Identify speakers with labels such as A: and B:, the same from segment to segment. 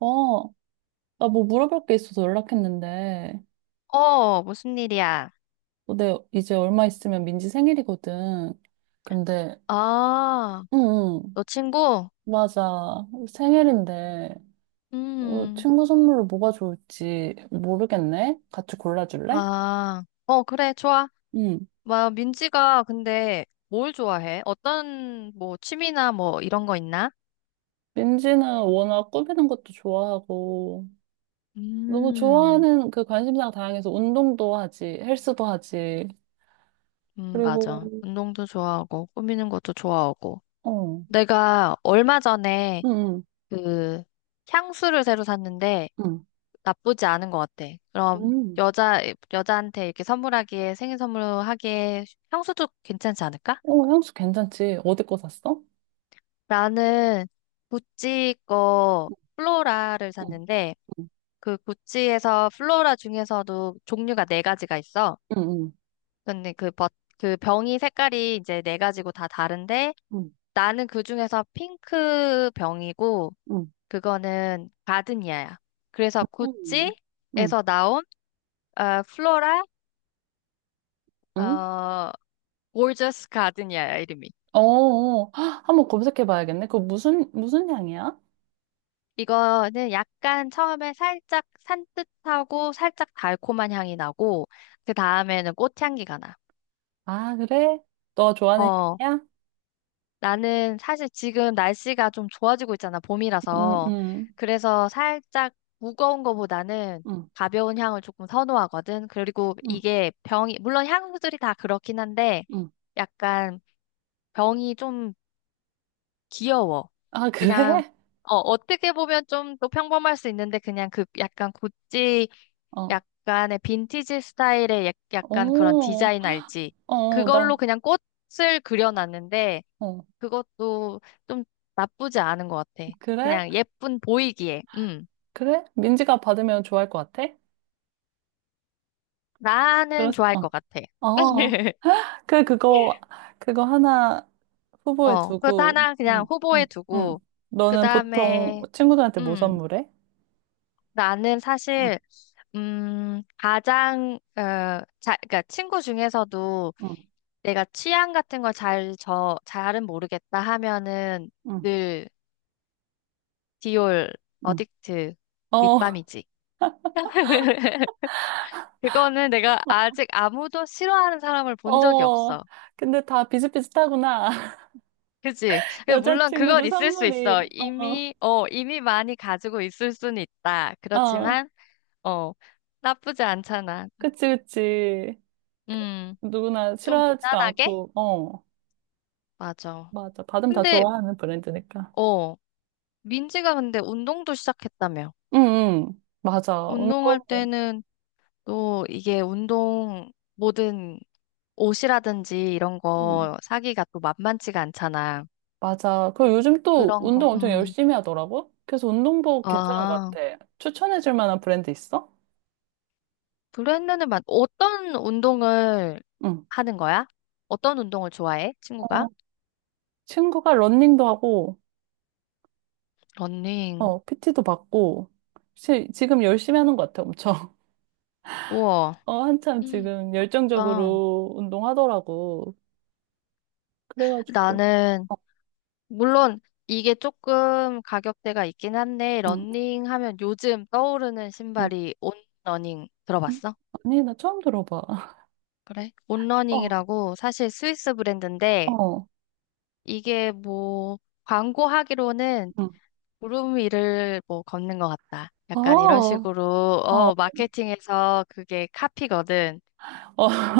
A: 어, 나 뭐 물어볼 게 있어서 연락했는데,
B: 어, 무슨 일이야?
A: 어, 내 이제 얼마 있으면 민지 생일이거든. 근데,
B: 아,
A: 응, 응,
B: 너 친구?
A: 맞아. 생일인데, 어,
B: 음,
A: 친구 선물로 뭐가 좋을지 모르겠네? 같이 골라줄래?
B: 아, 어, 그래, 좋아.
A: 응.
B: 뭐, 민지가 근데 뭘 좋아해? 어떤, 뭐, 취미나 뭐, 이런 거 있나?
A: 민지는 워낙 꾸미는 것도 좋아하고, 너무
B: 음,
A: 좋아하는 그 관심사가 다양해서 운동도 하지, 헬스도 하지, 그리고,
B: 맞아. 운동도 좋아하고, 꾸미는 것도 좋아하고.
A: 어,
B: 내가 얼마 전에
A: 응, 응,
B: 그, 향수를 새로 샀는데,
A: 응.
B: 나쁘지 않은 것 같아. 그럼,
A: 음.
B: 여자한테 이렇게 선물하기에, 생일 선물하기에, 향수도 괜찮지 않을까?
A: 어, 향수 괜찮지? 어디 거 샀어?
B: 나는 구찌 거 플로라를
A: 응.
B: 샀는데 그 구찌에서 플로라 중에서도 종류가 네 가지가 있어.
A: 응,
B: 근데 그 버, 그 병이 색깔이 이제 4가지고 다 다른데
A: 응,
B: 나는 그 중에서 핑크 병이고
A: 응,
B: 그거는 가드니아야. 그래서
A: 응 응,
B: 구찌에서 나온 어, 플로라
A: 응.
B: 어 골저스 가드니아야 이름이.
A: 어, 어. 한번 검색해 봐야겠네. 그거 무슨 향이야?
B: 이거는 약간 처음에 살짝 산뜻하고 살짝 달콤한 향이 나고, 그 다음에는 꽃향기가 나.
A: 아, 그래? 너 좋아하는
B: 어,
A: 향이야?
B: 나는 사실 지금 날씨가 좀 좋아지고 있잖아,
A: 응,
B: 봄이라서.
A: 응,
B: 그래서 살짝 무거운 거보다는
A: 응,
B: 가벼운 향을 조금 선호하거든. 그리고
A: 응,
B: 이게 병이, 물론 향들이 다 그렇긴 한데,
A: 응.
B: 약간 병이 좀 귀여워.
A: 아,
B: 그냥,
A: 그래?
B: 어, 어떻게 보면 좀 더 평범할 수 있는데, 그냥 그 약간 구찌,
A: 어,
B: 약간의 빈티지 스타일의 약간 그런
A: 오,
B: 디자인 알지?
A: 어, 어,
B: 그걸로
A: 나,
B: 그냥 꽃을 그려놨는데,
A: 어,
B: 그것도 좀 나쁘지 않은 것 같아.
A: 그래?
B: 그냥 예쁜 보이기에,
A: 그래? 민지가 받으면 좋아할 것 같아?
B: 나는 좋아할 것 같아.
A: 어, 어. 그, 그거, 그거 하나 후보에
B: 어, 그것
A: 두고,
B: 하나
A: 응,
B: 그냥
A: 응,
B: 후보에 두고,
A: 응.
B: 그
A: 너는 보통
B: 다음에,
A: 친구들한테 뭐 선물해?
B: 나는
A: 응,
B: 사실 음, 가장, 어, 그러니까 친구 중에서도
A: 응,
B: 내가 취향 같은 걸 잘은 모르겠다 하면은
A: 응.
B: 늘 디올
A: 응.
B: 어딕트
A: 어,
B: 립밤이지. 그거는 내가 아직 아무도 싫어하는 사람을 본 적이
A: 어.
B: 없어.
A: 근데 다 비슷비슷하구나.
B: 그치? 물론 그건
A: 여자친구들
B: 있을 수
A: 선물이.
B: 있어. 이미 많이 가지고 있을 수는 있다.
A: 어, 어.
B: 그렇지만, 어, 나쁘지 않잖아.
A: 그치, 그치. 그,
B: 음,
A: 누구나
B: 좀
A: 싫어하지도
B: 무난하게?
A: 않고, 어.
B: 맞아.
A: 맞아. 받으면 다
B: 근데,
A: 좋아하는 브랜드니까.
B: 어, 민지가 근데 운동도 시작했다며.
A: 응, 응. 맞아.
B: 운동할
A: 운동,
B: 때는 또 이게 운동, 모든 옷이라든지 이런
A: 응.
B: 거 사기가 또 만만치가 않잖아.
A: 맞아. 그리고 요즘 또
B: 그런 거,
A: 운동 엄청 열심히 하더라고? 그래서 운동복 괜찮은 것
B: 아,
A: 같아. 추천해줄 만한 브랜드 있어?
B: 브랜드는 맞, 어떤 운동을
A: 응.
B: 하는 거야? 어떤 운동을 좋아해, 친구가?
A: 어, 친구가 러닝도 하고,
B: 러닝.
A: 어, PT도 받고, 지금 열심히 하는 것 같아, 엄청.
B: 우와.
A: 어, 한참
B: 음.
A: 지금
B: 나-
A: 열정적으로 운동하더라고. 그래가지고,
B: 나는
A: 어,
B: 물론 이게 조금 가격대가 있긴 한데
A: 응,
B: 러닝 하면 요즘 떠오르는
A: 응,
B: 신발이 온러닝
A: 응.
B: 들어봤어?
A: 아니, 나 처음 들어봐.
B: 그래?
A: 어,
B: 온러닝이라고 사실 스위스 브랜드인데
A: 어,
B: 이게 뭐 광고하기로는
A: 응,
B: 구름 위를 뭐 걷는 것 같다.
A: 어,
B: 약간 이런
A: 어,
B: 식으로
A: 어,
B: 어 마케팅에서 그게 카피거든.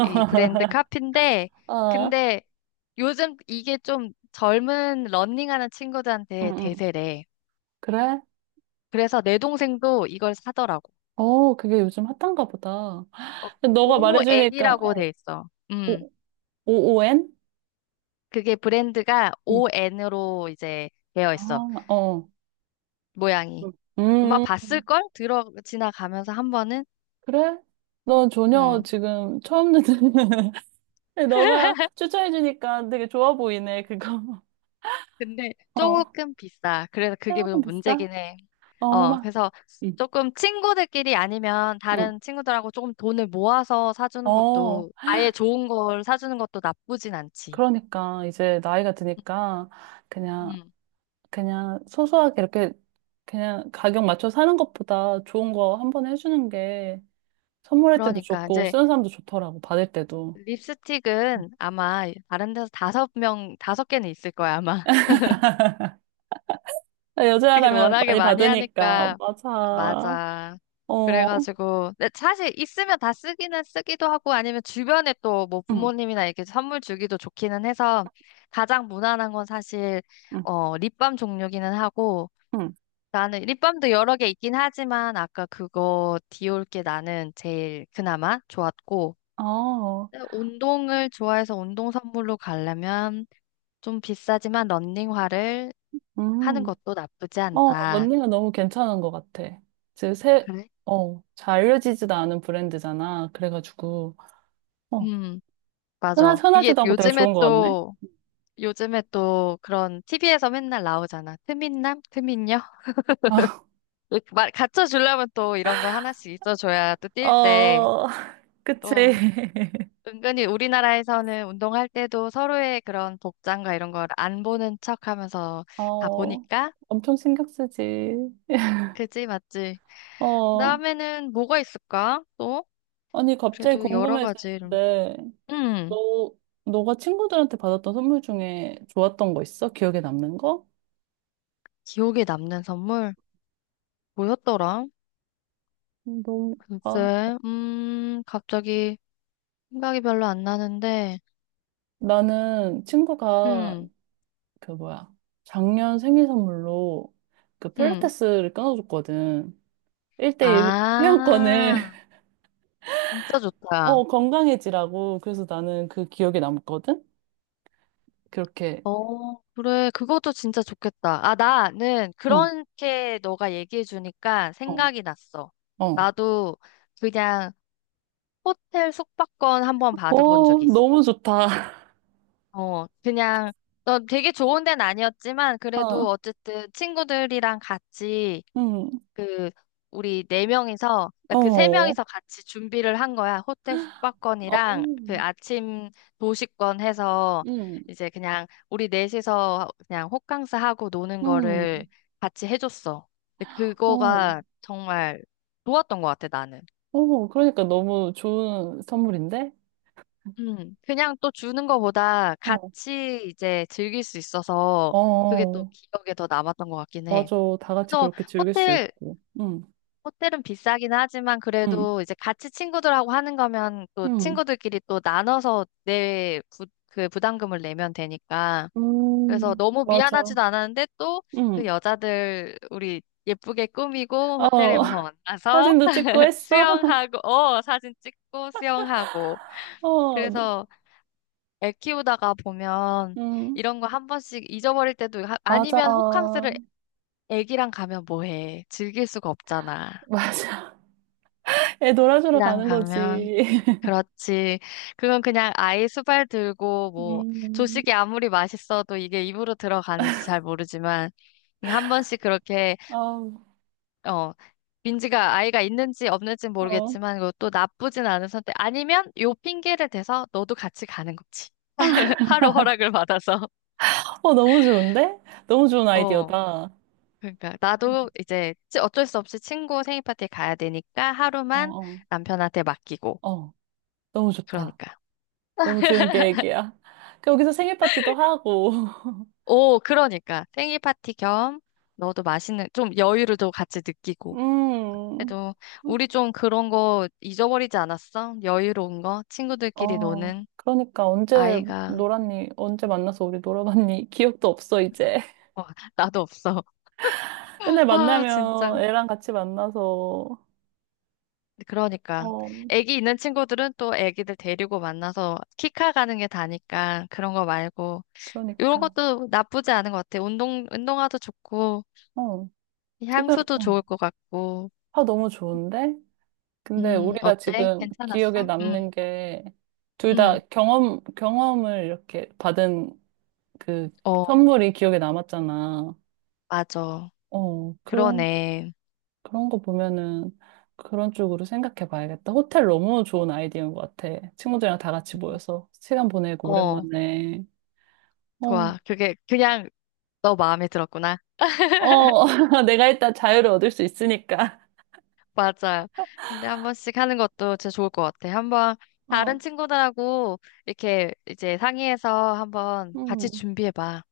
B: 이 브랜드 카피인데
A: 아,
B: 근데 요즘 이게 좀 젊은 러닝하는
A: 응,
B: 친구들한테
A: 응.
B: 대세래.
A: 그래?
B: 그래서 내 동생도 이걸 사더라고.
A: 어, 그게 요즘 핫한가 보다.
B: 어,
A: 너가 말해주니까,
B: ON이라고
A: 어,
B: 돼 있어.
A: 오, OON?
B: 그게 브랜드가
A: 응,
B: ON으로 이제 되어 있어.
A: 아, 어.
B: 모양이.
A: 응.
B: 아마
A: 음,
B: 봤을걸? 들어, 지나가면서 한 번은?
A: 그래? 너 전혀
B: 음.
A: 지금 처음 듣는 근데 너가 추천해주니까 되게 좋아 보이네, 그거.
B: 근데
A: 어,
B: 조금 비싸. 그래서 그게
A: 조금
B: 좀
A: 비싸?
B: 문제긴 해.
A: 어,
B: 어,
A: 막,
B: 그래서
A: 응,
B: 조금 친구들끼리 아니면
A: 응.
B: 다른 친구들하고 조금 돈을 모아서 사주는
A: 어,
B: 것도 아예 좋은 걸 사주는 것도 나쁘진 않지.
A: 그러니까 이제 나이가 드니까 그냥,
B: 음.
A: 그냥 소소하게 이렇게 그냥 가격 맞춰 사는 것보다 좋은 거 한 번에 해주는 게 선물할 때도
B: 그러니까
A: 좋고
B: 이제
A: 쓰는 사람도 좋더라고, 받을 때도. 응.
B: 립스틱은 아마 다른 데서 5개는 있을 거야, 아마. 이게
A: 여자라면
B: 워낙에
A: 많이
B: 많이
A: 받으니까,
B: 하니까,
A: 맞아.
B: 맞아.
A: 어,
B: 그래가지고, 근데 사실 있으면 다 쓰기는 쓰기도 하고, 아니면 주변에 또 뭐
A: 응,
B: 부모님이나 이렇게 선물 주기도 좋기는 해서, 가장 무난한 건 사실,
A: 응,
B: 어, 립밤 종류기는 하고,
A: 응.
B: 나는 립밤도 여러 개 있긴 하지만, 아까 그거 디올 게 나는 제일 그나마 좋았고,
A: 어,
B: 근데 운동을 좋아해서 운동 선물로 가려면, 좀 비싸지만 런닝화를 하는
A: 음.
B: 것도 나쁘지
A: 어,
B: 않다.
A: 런닝은 너무 괜찮은 것 같아. 지금 새,
B: 그래?
A: 어, 잘 알려지지도 않은 브랜드잖아. 그래가지고, 어,
B: 음, 맞아. 이게
A: 흔하지도 않고 되게
B: 요즘에
A: 좋은 것 같네.
B: 또, 요즘에 또 그런 TV에서 맨날 나오잖아. 트민남? 트민녀? 말, 갖춰주려면 또 이런 거 하나씩 있어줘야 또 뛸 때,
A: 어, 그치.
B: 또, 은근히 우리나라에서는 운동할 때도 서로의 그런 복장과 이런 걸 안 보는 척 하면서 다
A: 어,
B: 보니까?
A: 엄청 신경 쓰지.
B: 그지, 맞지?
A: 어,
B: 그다음에는 뭐가 있을까? 또?
A: 아니, 갑자기
B: 그래도 여러 가지.
A: 궁금해지는데,
B: 음.
A: 너, 너가 친구들한테 받았던 선물 중에 좋았던 거 있어? 기억에 남는 거?
B: 기억에 남는 선물? 뭐였더라?
A: 음, 너무, 아,
B: 글쎄, 갑자기 생각이 별로 안 나는데,
A: 나는 친구가
B: 음,
A: 그 뭐야 작년 생일 선물로 그
B: 음.
A: 필라테스를 끊어줬거든. 1대1 회원권을
B: 아, 진짜 좋다.
A: 어 건강해지라고 그래서 나는 그 기억에 남거든. 그렇게
B: 어, 그래. 그것도 진짜 좋겠다. 아, 나는
A: 응,
B: 그렇게 너가 얘기해 주니까
A: 어,
B: 생각이 났어.
A: 어,
B: 나도 그냥 호텔 숙박권 한번 받아본
A: 어
B: 적이 있어.
A: 너무 좋다.
B: 어, 그냥, 어, 되게 좋은 데는 아니었지만, 그래도
A: 어,
B: 어쨌든 친구들이랑 같이
A: 응,
B: 그 우리 4명이서 그러니까
A: 어,
B: 그세
A: 어,
B: 명이서 같이 준비를 한 거야. 호텔 숙박권이랑 그 아침 도시권 해서
A: 응,
B: 이제 그냥 우리 넷이서 그냥 호캉스 하고 노는
A: 응,
B: 거를 같이 해줬어. 근데
A: 어,
B: 그거가 정말 좋았던 것 같아, 나는.
A: 어 그러니까 너무 좋은 선물인데.
B: 그냥 또 주는 거보다
A: 어,
B: 같이 이제 즐길 수 있어서
A: 어,
B: 그게 또
A: 어.
B: 기억에 더 남았던 것 같긴 해.
A: 맞아. 다 같이
B: 그래서
A: 그렇게 즐길 수
B: 호텔
A: 있고. 응,
B: 호텔은 비싸긴 하지만
A: 응,
B: 그래도 이제 같이 친구들하고 하는 거면 또
A: 응.
B: 친구들끼리 또 나눠서 그 부담금을 내면 되니까. 그래서 너무
A: 맞아.
B: 미안하지도 않았는데 또 그
A: 응.
B: 여자들 우리 예쁘게 꾸미고
A: 어,
B: 호텔에 가서 만나서
A: 사진도 찍고 했어?
B: 수영하고, 어, 사진 찍고 수영하고.
A: 어, 너-
B: 그래서 애 키우다가 보면
A: 음,
B: 이런 거 한 번씩 잊어버릴 때도
A: 맞아.
B: 아니면 호캉스를 애기랑 가면 뭐 해? 즐길 수가 없잖아.
A: 맞아. 애 놀아주러
B: 애기랑
A: 가는
B: 가면
A: 거지.
B: 그렇지. 그건 그냥 아이 수발 들고 뭐
A: 음,
B: 조식이 아무리 맛있어도 이게 입으로 들어가는지 잘 모르지만 그냥 한 번씩 그렇게
A: 아우,
B: 어 민지가 아이가 있는지 없는지
A: 어.
B: 모르겠지만 그것도 나쁘진 않은 선택. 아니면 요 핑계를 대서 너도 같이 가는 거지. 하루 허락을 받아서.
A: 어, 너무 좋은데? 너무 좋은
B: 어,
A: 아이디어다.
B: 그러니까 나도 이제 어쩔 수 없이 친구 생일 파티에 가야 되니까
A: 어,
B: 하루만
A: 어,
B: 남편한테 맡기고.
A: 어. 너무 좋다.
B: 그러니까.
A: 너무 좋은 계획이야. 그 여기서 생일 파티도 하고.
B: 오, 그러니까 생일 파티 겸 너도 맛있는 좀 여유를 또 같이 느끼고.
A: 음,
B: 그래도 우리 좀 그런 거 잊어버리지 않았어? 여유로운 거 친구들끼리
A: 어.
B: 노는
A: 그러니까 언제
B: 아이가
A: 놀았니? 언제 만나서 우리 놀아봤니? 기억도 없어, 이제.
B: 어, 나도 없어.
A: 맨날
B: 와,
A: 만나면
B: 진짜.
A: 애랑 같이 만나서,
B: 그러니까
A: 어,
B: 애기 있는 친구들은 또 애기들 데리고 만나서 키카 가는 게 다니까 그런 거 말고 이런
A: 그러니까.
B: 것도 나쁘지 않은 것 같아. 운동화도 좋고
A: 어, 지금,
B: 향수도
A: 어,
B: 좋을 것 같고.
A: 화 너무 좋은데? 근데 우리가
B: 어때?
A: 지금
B: 괜찮았어?
A: 기억에 남는 게, 둘 다
B: 음.
A: 경험을 이렇게 받은 그
B: 어.
A: 선물이 기억에 남았잖아.
B: 맞아.
A: 어, 그런,
B: 그러네.
A: 그런 거 보면은 그런 쪽으로 생각해 봐야겠다. 호텔 너무 좋은 아이디어인 것 같아. 친구들이랑 다 같이 모여서 시간 보내고
B: 어,
A: 오랜만에. 어,
B: 좋아. 그게 그냥 너 마음에 들었구나.
A: 어, 내가 일단 자유를 얻을 수 있으니까.
B: 맞아. 근데 한 번씩 하는 것도 진짜 좋을 것 같아. 한 번
A: 어,
B: 다른 친구들하고 이렇게 이제 상의해서 한번 같이
A: 음.
B: 준비해봐.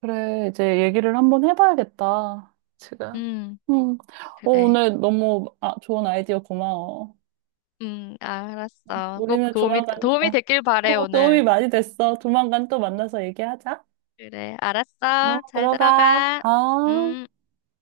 A: 그래, 이제 얘기를 한번 해봐야겠다. 제가.
B: 음,
A: 음. 어,
B: 그래.
A: 오늘 너무 아, 좋은 아이디어 고마워.
B: 알았어. 꼭
A: 우리는 조만간,
B: 도움이
A: 어,
B: 됐길 바래,
A: 어, 도움이
B: 오늘.
A: 많이 됐어. 조만간 또 만나서 얘기하자.
B: 그래,
A: 응,
B: 알았어. 잘
A: 들어가.
B: 들어가.
A: 어.
B: 음.